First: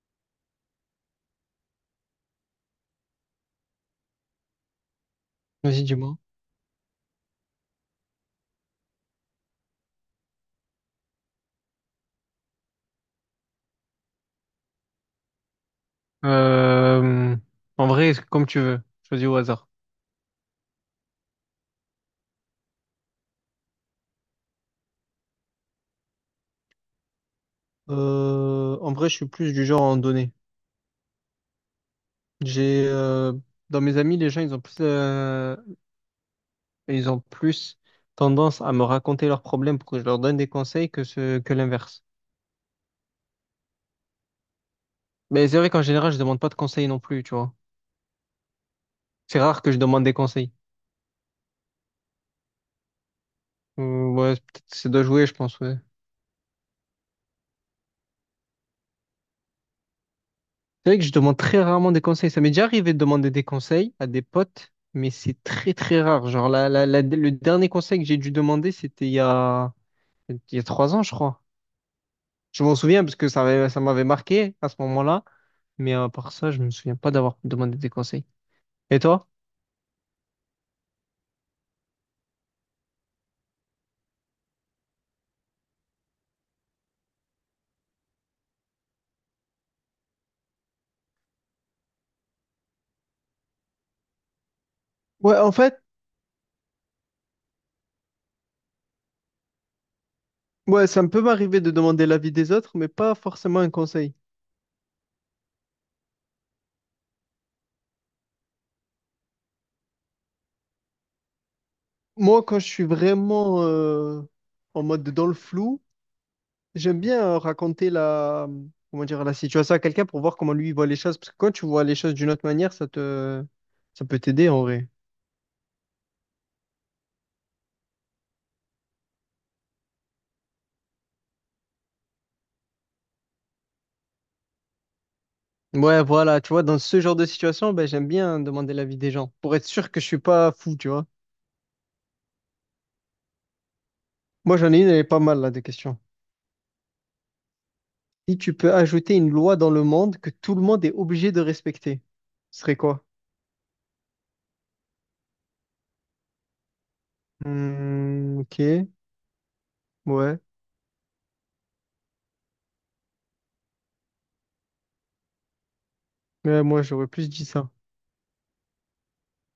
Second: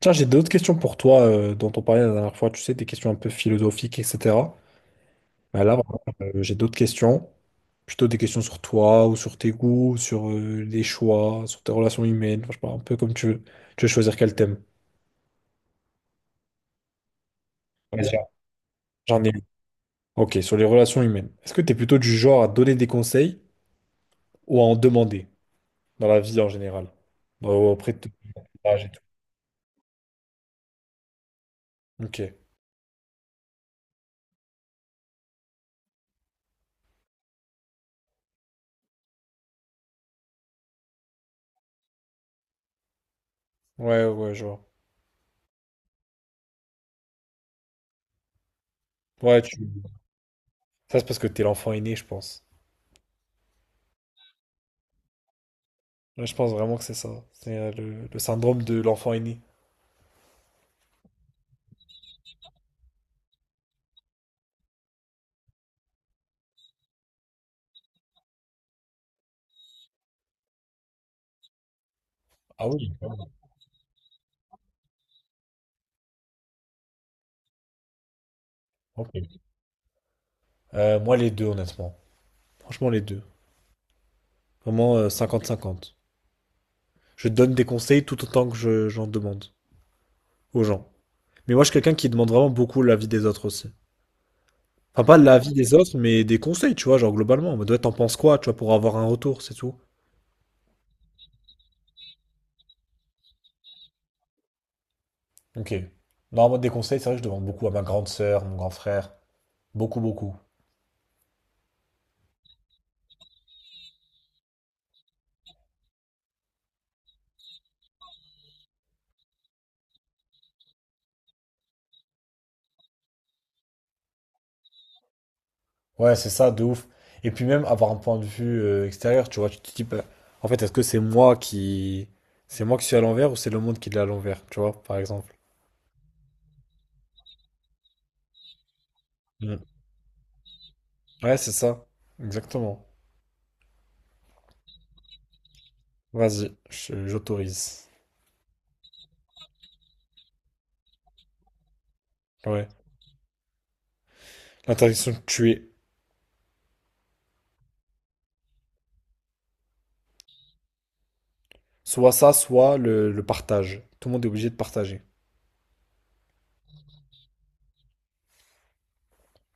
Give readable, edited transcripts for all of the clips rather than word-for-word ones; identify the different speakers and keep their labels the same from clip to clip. Speaker 1: Tiens, j'ai d'autres questions pour toi dont on parlait la dernière fois, tu sais, des questions un peu philosophiques, etc. Mais là,
Speaker 2: Vas-y,
Speaker 1: vraiment,
Speaker 2: dis-moi.
Speaker 1: j'ai d'autres questions, plutôt des questions sur toi ou sur tes goûts, sur les choix, sur tes relations humaines, enfin, je sais pas, un peu comme tu veux. Tu veux choisir quel thème?
Speaker 2: Euh, en vrai,
Speaker 1: Vas-y,
Speaker 2: comme tu veux.
Speaker 1: j'en
Speaker 2: Choisis
Speaker 1: ai
Speaker 2: au
Speaker 1: une.
Speaker 2: hasard.
Speaker 1: Ok, sur les relations humaines. Est-ce que tu es plutôt du genre à donner des conseils ou à en demander dans la vie en général? Auprès de ton
Speaker 2: Euh,
Speaker 1: entourage et
Speaker 2: en
Speaker 1: tout.
Speaker 2: vrai, je suis plus du genre à en donner.
Speaker 1: Ok.
Speaker 2: J'ai dans mes amis, les gens, ils ont plus tendance à me raconter leurs problèmes pour que je leur donne des conseils que ce que l'inverse.
Speaker 1: Ouais, ouais, je vois.
Speaker 2: Mais c'est vrai qu'en général, je demande pas de conseils non plus, tu vois.
Speaker 1: Ouais,
Speaker 2: C'est
Speaker 1: tu...
Speaker 2: rare que je demande des conseils.
Speaker 1: Ça c'est parce que t'es l'enfant aîné, je pense.
Speaker 2: Ouais, peut-être c'est de jouer, je pense. Ouais.
Speaker 1: Ouais, je pense vraiment que c'est ça. C'est le syndrome de l'enfant aîné.
Speaker 2: C'est vrai que je demande très rarement des conseils. Ça m'est déjà arrivé de demander des conseils à des potes, mais c'est très très rare. Genre le dernier conseil que j'ai dû demander, c'était il y a 3 ans, je crois. Je
Speaker 1: Ah
Speaker 2: m'en
Speaker 1: oui,
Speaker 2: souviens parce que ça m'avait marqué à ce moment-là. Mais à part ça, je me souviens pas d'avoir demandé des conseils. Et
Speaker 1: ok.
Speaker 2: toi?
Speaker 1: Moi, les deux, honnêtement. Franchement, les deux. Vraiment 50-50. Je donne des conseils tout autant que j'en demande aux gens. Mais moi, je suis quelqu'un qui demande vraiment beaucoup l'avis des autres aussi. Enfin, pas
Speaker 2: Ouais, en
Speaker 1: l'avis des
Speaker 2: fait,
Speaker 1: autres, mais des conseils, tu vois, genre globalement. En mode, ouais, t'en penses quoi, tu vois, pour avoir un retour, c'est tout.
Speaker 2: ouais, ça me peut m'arriver de demander l'avis des autres, mais pas forcément un conseil.
Speaker 1: Ok. Non, en mode des conseils, c'est vrai que je demande beaucoup à ma grande sœur, mon grand frère. Beaucoup, beaucoup.
Speaker 2: Moi, quand je suis vraiment en mode dans le flou, j'aime bien raconter comment dire, la situation à quelqu'un pour voir comment lui il voit les choses. Parce que quand tu vois les choses d'une autre manière, ça peut t'aider en vrai.
Speaker 1: Ouais, c'est ça, de ouf. Et puis même avoir un point de vue extérieur, tu vois, tu te dis, bah, en fait, est-ce que c'est moi qui... C'est moi qui suis à l'envers ou c'est le monde qui est à l'envers, tu vois, par exemple.
Speaker 2: Ouais, voilà, tu vois, dans ce genre de situation, ben, j'aime bien demander l'avis des gens pour
Speaker 1: Mm.
Speaker 2: être sûr que je suis pas fou, tu vois.
Speaker 1: Ouais, c'est ça. Exactement.
Speaker 2: Moi, j'en ai une, elle est pas mal là, des questions.
Speaker 1: Vas-y, j'autorise.
Speaker 2: Si tu peux ajouter une loi dans le monde que tout le monde est obligé de respecter, ce
Speaker 1: Ouais.
Speaker 2: serait quoi?
Speaker 1: L'interdiction de tuer.
Speaker 2: Hmm, ok, ouais.
Speaker 1: Soit ça, soit le partage. Tout le monde est obligé de partager.
Speaker 2: Mais moi, j'aurais plus dit ça.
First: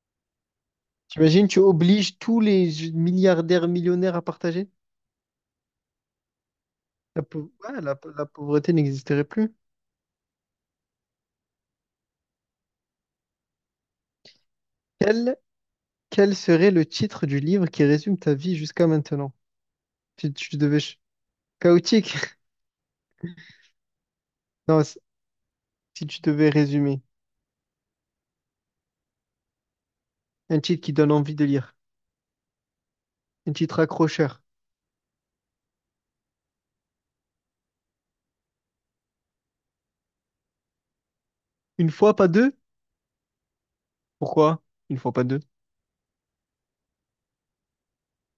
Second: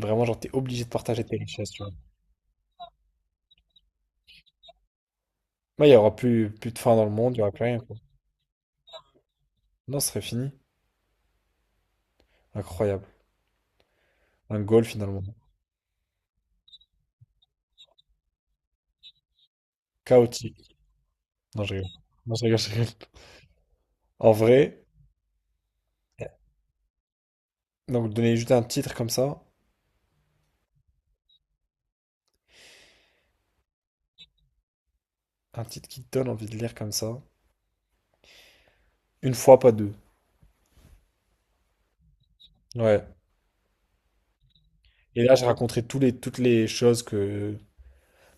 Speaker 1: Vraiment, genre, t'es obligé de partager tes
Speaker 2: T'imagines, tu
Speaker 1: richesses, tu vois.
Speaker 2: obliges tous les milliardaires, millionnaires à partager?
Speaker 1: Là, il y aura plus, plus de faim dans le monde, il y aura plus rien,
Speaker 2: Ouais,
Speaker 1: quoi.
Speaker 2: la pauvreté n'existerait plus.
Speaker 1: Non, ce serait fini. Incroyable. Un goal, finalement.
Speaker 2: Quel, quel serait le titre du livre qui résume ta vie jusqu'à maintenant? Si tu
Speaker 1: Chaotique.
Speaker 2: devais...
Speaker 1: Non, je rigole.
Speaker 2: Chaotique?
Speaker 1: Non, je rigole, je rigole. En vrai...
Speaker 2: Non, si tu
Speaker 1: Ouais.
Speaker 2: devais résumer.
Speaker 1: Donc donner juste un titre comme ça,
Speaker 2: Un titre qui donne envie de lire. Un titre accrocheur.
Speaker 1: un titre qui te donne envie de lire comme ça, une fois pas deux.
Speaker 2: Une fois, pas deux?
Speaker 1: Ouais.
Speaker 2: Pourquoi? Une fois,
Speaker 1: Et
Speaker 2: pas
Speaker 1: là,
Speaker 2: deux.
Speaker 1: je raconterai tous les, toutes les choses que,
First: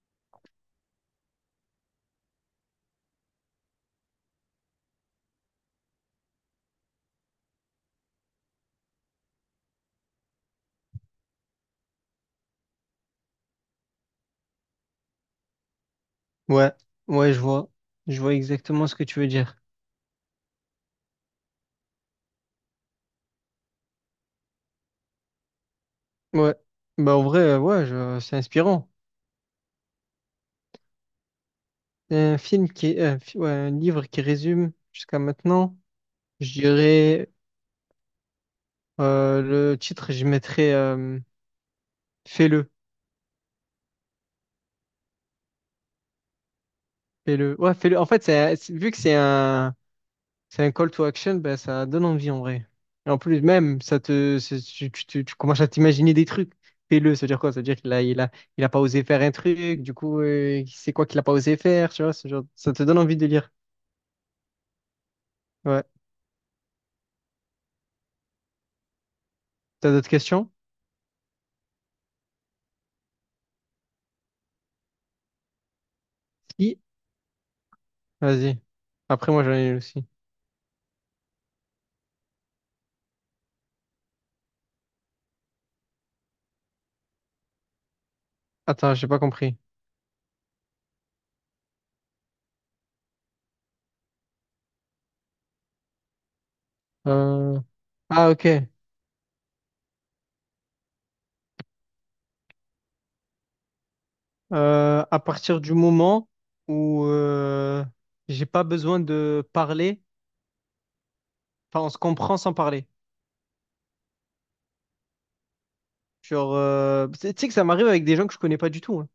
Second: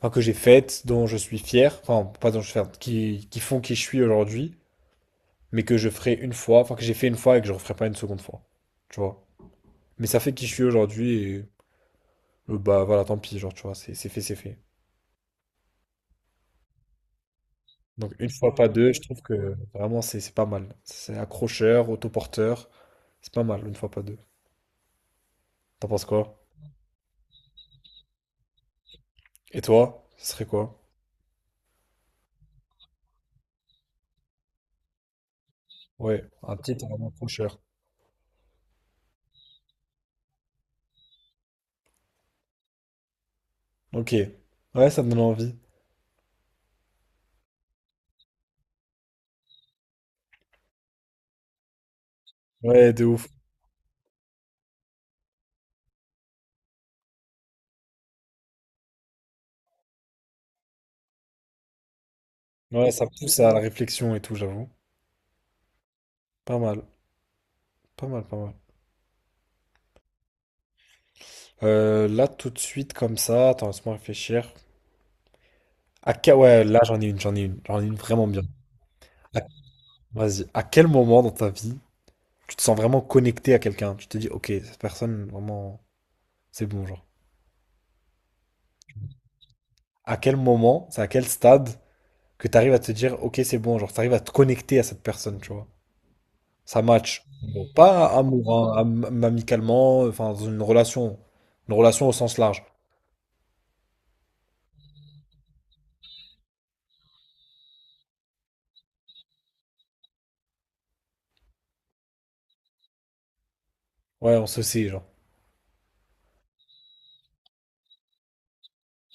Speaker 1: enfin, que j'ai faites, dont je suis fier, enfin pas dont je suis fier, qui font qui je suis aujourd'hui, mais que je ferai une fois, enfin que j'ai fait une fois et que je referai pas une seconde fois. Tu vois. Mais ça fait qui je suis aujourd'hui et bah voilà, tant pis, genre tu vois, c'est fait, c'est fait.
Speaker 2: Ouais, ouais, je vois.
Speaker 1: Donc
Speaker 2: Je
Speaker 1: une
Speaker 2: vois
Speaker 1: fois pas
Speaker 2: exactement
Speaker 1: deux,
Speaker 2: ce
Speaker 1: je
Speaker 2: que tu
Speaker 1: trouve
Speaker 2: veux
Speaker 1: que
Speaker 2: dire.
Speaker 1: vraiment c'est pas mal. C'est accrocheur, autoporteur, c'est pas mal une fois pas deux. T'en penses quoi?
Speaker 2: Ouais. Bah, en vrai, ouais, c'est inspirant.
Speaker 1: Et toi, ce serait quoi?
Speaker 2: Un film qui... Ouais, un livre qui résume jusqu'à maintenant.
Speaker 1: Ouais,
Speaker 2: Je
Speaker 1: un petit vraiment trop
Speaker 2: dirais...
Speaker 1: cher.
Speaker 2: le titre, je mettrais... fais-le.
Speaker 1: Ok. Ouais, ça me donne envie.
Speaker 2: Fais-le. Ouais, fais-le. En fait, vu que c'est un call to action, bah, ça donne envie en vrai.
Speaker 1: Ouais, de
Speaker 2: Et en
Speaker 1: ouf.
Speaker 2: plus, même, ça te, c'est- tu- tu commences à t'imaginer des trucs. Fais-le, ça veut dire quoi? Ça veut dire qu'il a, il a, il a pas osé faire un truc, du coup, c'est quoi qu'il a pas osé faire, tu vois, ce genre, ça te
Speaker 1: Ouais,
Speaker 2: donne
Speaker 1: ça
Speaker 2: envie de
Speaker 1: pousse
Speaker 2: lire.
Speaker 1: à la réflexion et tout, j'avoue.
Speaker 2: Ouais.
Speaker 1: Pas mal, pas mal, pas mal.
Speaker 2: T'as d'autres questions?
Speaker 1: Là, tout de suite, comme ça, attends, laisse-moi réfléchir. Ouais,
Speaker 2: Si.
Speaker 1: là, j'en ai une vraiment bien.
Speaker 2: Vas-y. Après,
Speaker 1: À-
Speaker 2: moi, j'en ai une aussi.
Speaker 1: Vas-y. À quel moment dans ta vie tu te sens vraiment connecté à quelqu'un? Tu te dis, ok, cette personne, vraiment, c'est bon, genre.
Speaker 2: Attends, j'ai pas compris.
Speaker 1: À quel moment, c'est à quel stade que tu arrives à te dire, ok, c'est bon, genre, tu arrives à te connecter à cette personne, tu vois? Ça match.
Speaker 2: Euh,
Speaker 1: Bon, pas
Speaker 2: Ah, ok.
Speaker 1: amour, hein, amicalement, enfin, dans une relation. Une relation au sens large.
Speaker 2: À partir du moment où j'ai pas besoin de parler, enfin, on se comprend sans parler.
Speaker 1: Ouais, on se sait, genre.
Speaker 2: Genre, euh, Tu sais que ça m'arrive avec des gens que je connais pas du tout, hein.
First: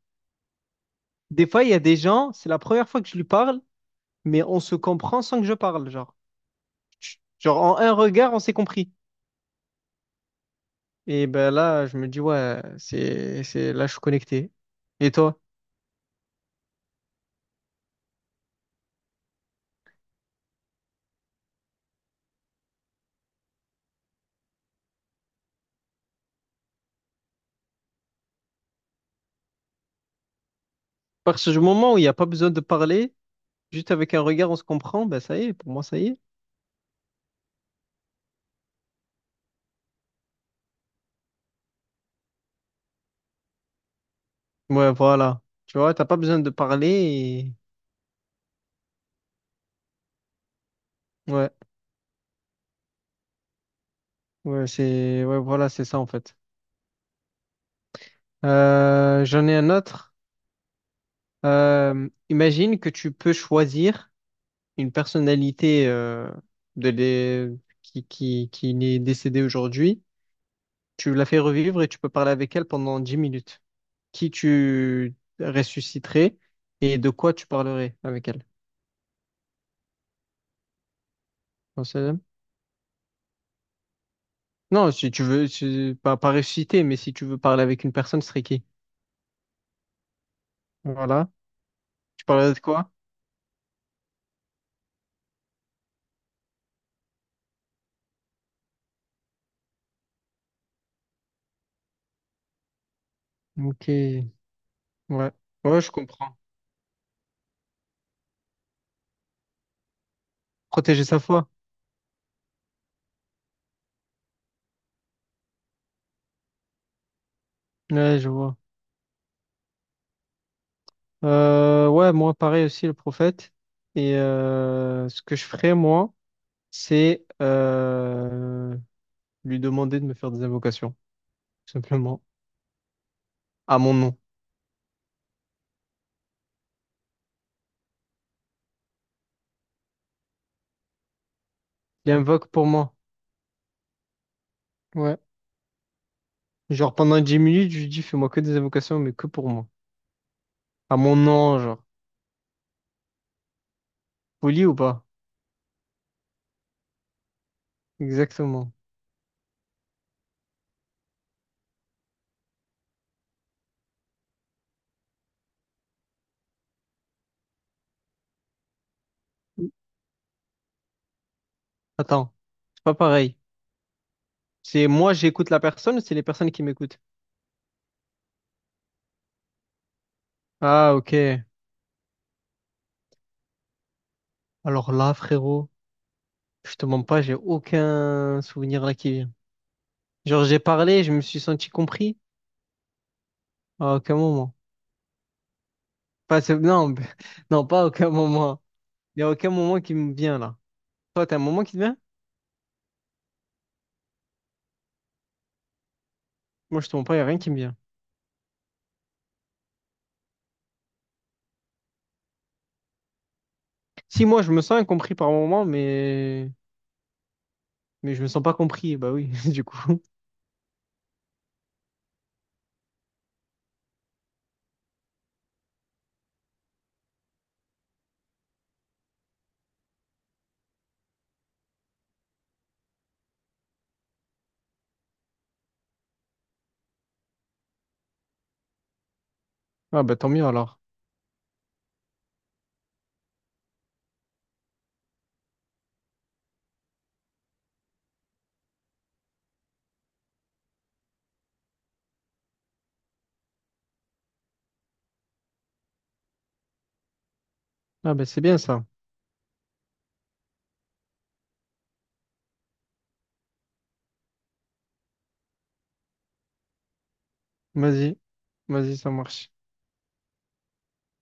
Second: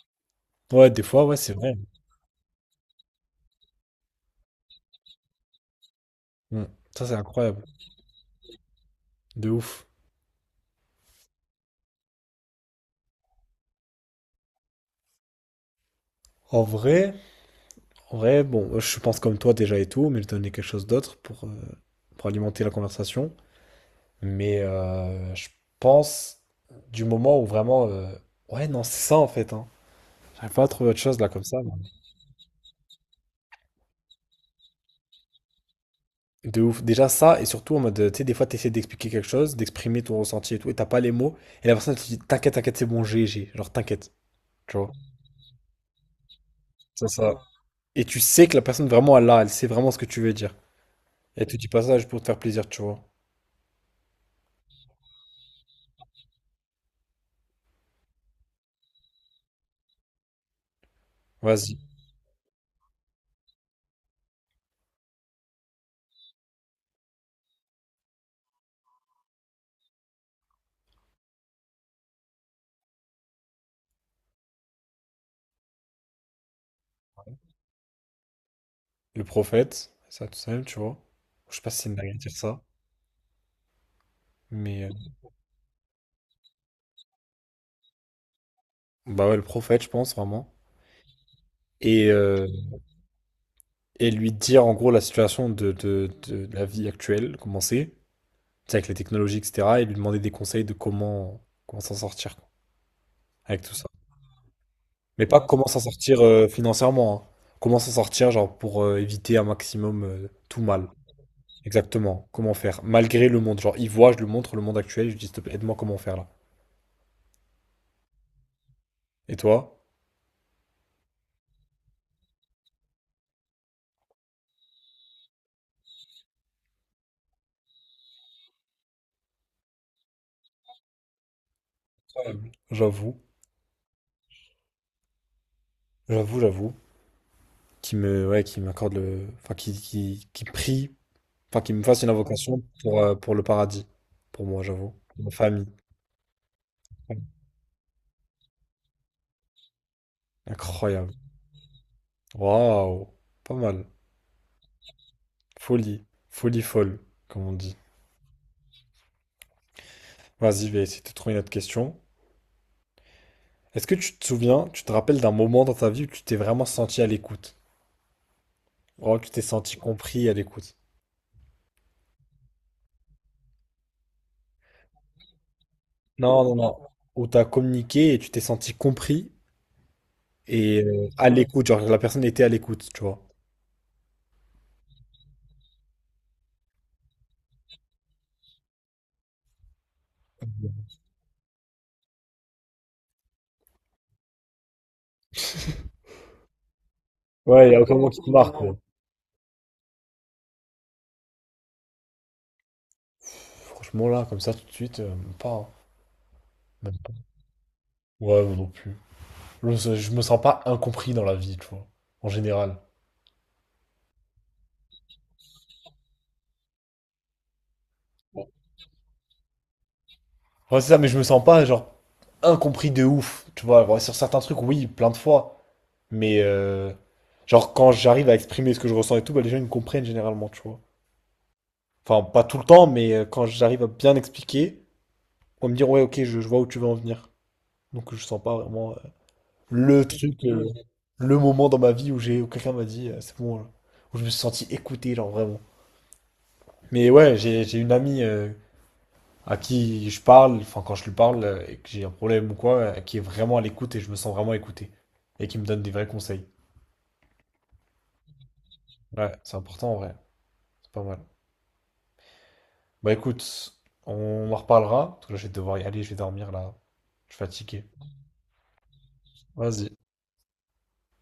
Speaker 1: Ouais, des fois, ouais,
Speaker 2: Des
Speaker 1: c'est
Speaker 2: fois, il
Speaker 1: vrai.
Speaker 2: y a des gens, c'est la première fois que je lui parle, mais on se comprend sans que je parle.
Speaker 1: Mm. Ça, c'est
Speaker 2: Genre
Speaker 1: incroyable.
Speaker 2: en un regard, on s'est compris.
Speaker 1: De ouf.
Speaker 2: Et ben là, je me dis, ouais, là, je suis connecté. Et toi?
Speaker 1: En vrai, en vrai, bon, je pense comme toi déjà et tout, mais je donnais quelque chose d'autre pour alimenter la conversation. Mais je pense du moment où vraiment. Ouais, non, c'est ça en fait. Hein. J'arrive pas à trouver autre chose là comme
Speaker 2: Parce que
Speaker 1: ça.
Speaker 2: du moment où il n'y a pas besoin de parler, juste avec un regard, on se comprend, ben ça y est, pour moi, ça y est.
Speaker 1: De ouf. Déjà ça, et surtout en mode, tu sais, des fois, t'essaies d'expliquer quelque chose, d'exprimer ton ressenti et tout, et t'as pas les mots, et la personne te dit, t'inquiète, t'inquiète, c'est bon, j'ai, j'ai. Genre, t'inquiète, tu vois.
Speaker 2: Ouais, voilà. Tu vois, t'as pas besoin de parler
Speaker 1: Ça, ça.
Speaker 2: et...
Speaker 1: Et tu sais que la personne vraiment, elle a, elle sait vraiment ce que tu veux dire. Et elle
Speaker 2: Ouais,
Speaker 1: te dit pas ça juste pour te faire plaisir, tu vois.
Speaker 2: ouais, c'est... Ouais, voilà, c'est ça, en fait. J'en ai un autre.
Speaker 1: Vas-y.
Speaker 2: Imagine que tu peux choisir une personnalité de l'é- qui, qui est décédée aujourd'hui, tu la fais revivre et tu peux parler avec elle pendant 10 minutes. Qui tu ressusciterais et de quoi tu parlerais avec elle?
Speaker 1: Le prophète, ça, tout seul tu vois. Je sais pas si
Speaker 2: Non,
Speaker 1: c'est une dinguerie de dire ça, mais.
Speaker 2: non, si tu veux, pas, pas ressusciter, mais si tu veux parler avec une personne, ce serait qui?
Speaker 1: Bah ouais, le prophète, je pense, vraiment.
Speaker 2: Voilà.
Speaker 1: Et,
Speaker 2: Tu
Speaker 1: euh,
Speaker 2: parlerais de quoi?
Speaker 1: et lui dire, en gros, la situation de la vie actuelle, comment c'est, tu sais, avec les technologies, etc., et lui demander des conseils de comment, comment s'en sortir, quoi. Avec tout ça.
Speaker 2: Ok. Ouais.
Speaker 1: Mais pas comment s'en
Speaker 2: Ouais, je
Speaker 1: sortir
Speaker 2: comprends.
Speaker 1: financièrement. Hein. Comment s'en sortir, genre, pour éviter un maximum tout mal.
Speaker 2: Protéger sa foi.
Speaker 1: Exactement. Comment faire? Malgré le monde. Genre, il voit, je lui montre le monde actuel, je lui dis, s'il te plaît, aide-moi comment faire là.
Speaker 2: Ouais, je vois.
Speaker 1: Et toi?
Speaker 2: Ouais, moi, pareil aussi, le prophète. Et ce que je ferais, moi, c'est lui demander de me faire des invocations, tout simplement,
Speaker 1: Incroyable. J'avoue,
Speaker 2: à mon nom.
Speaker 1: j'avoue, j'avoue. Qui me, ouais, qui m'accorde le. Enfin, qui prie, enfin, qui me fasse une
Speaker 2: Il invoque
Speaker 1: invocation
Speaker 2: pour moi.
Speaker 1: pour le paradis. Pour moi, j'avoue.
Speaker 2: Ouais.
Speaker 1: Ma famille.
Speaker 2: Genre pendant 10 minutes, je lui dis, fais-moi que des invocations, mais que pour moi. À
Speaker 1: Incroyable.
Speaker 2: mon nom, genre.
Speaker 1: Waouh. Pas mal.
Speaker 2: Poli ou pas?
Speaker 1: Folie. Folie folle, comme on dit.
Speaker 2: Exactement.
Speaker 1: Vas-y, je vais essayer de trouver une autre question. Est-ce que tu te souviens, tu te rappelles d'un moment dans ta vie où tu t'es vraiment senti à l'écoute? Vraiment que tu t'es senti compris et à l'écoute.
Speaker 2: Attends, c'est pas pareil. C'est moi, j'écoute la personne, c'est les
Speaker 1: Non,
Speaker 2: personnes
Speaker 1: non,
Speaker 2: qui
Speaker 1: non.
Speaker 2: m'écoutent.
Speaker 1: Où t'as communiqué et tu t'es senti compris et
Speaker 2: Ah,
Speaker 1: à
Speaker 2: ok.
Speaker 1: l'écoute. Genre la personne était à l'écoute, tu vois.
Speaker 2: Alors là, frérot, je te mens pas, j'ai aucun souvenir là qui vient. Genre, j'ai parlé, je me suis senti compris à aucun moment. Pas, non, non,
Speaker 1: Ouais, il y a
Speaker 2: pas à
Speaker 1: aucun
Speaker 2: aucun
Speaker 1: moment qui te marque.
Speaker 2: moment.
Speaker 1: Quoi.
Speaker 2: Il n'y a aucun moment qui me vient là. Toi, t'as un moment qui te vient?
Speaker 1: Franchement, là, comme ça, tout de suite, même pas. Hein.
Speaker 2: Moi, je te
Speaker 1: Même
Speaker 2: mens
Speaker 1: pas.
Speaker 2: pas, il n'y a rien qui me vient.
Speaker 1: Ouais, moi non plus. Je me sens pas incompris dans la vie, tu vois. En général.
Speaker 2: Si, moi, je me sens incompris par moment, mais je me sens pas compris. Bah oui, du coup.
Speaker 1: Ouais, c'est ça, mais je me sens pas, genre, incompris de ouf. Tu vois, ouais, sur certains trucs, oui, plein de fois. Mais, genre, quand j'arrive à exprimer ce que je ressens et tout, bah, les gens, ils me comprennent généralement, tu vois. Enfin, pas tout le temps, mais quand j'arrive à bien expliquer, on va me dire, ouais, ok, je vois où tu veux en venir. Donc, je sens pas vraiment
Speaker 2: Ah
Speaker 1: le
Speaker 2: bah tant
Speaker 1: truc,
Speaker 2: mieux alors.
Speaker 1: le moment dans ma vie où j'ai, où quelqu'un m'a dit, c'est bon, là. Où je me suis senti écouté, genre, vraiment. Mais ouais, j'ai une amie à qui je parle, enfin quand je lui parle et que j'ai un problème ou quoi, qui est vraiment à l'écoute et je me sens vraiment écouté et qui me donne des vrais conseils.
Speaker 2: Ah bah c'est bien ça.
Speaker 1: Ouais, c'est important en vrai, c'est pas mal. Bah écoute, on en reparlera, parce que là je vais devoir y aller, je vais dormir là, je suis fatigué.
Speaker 2: Vas-y. Vas-y, ça marche.
Speaker 1: Vas-y.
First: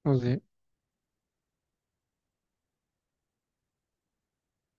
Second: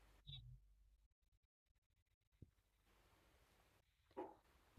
Speaker 2: Vas-y.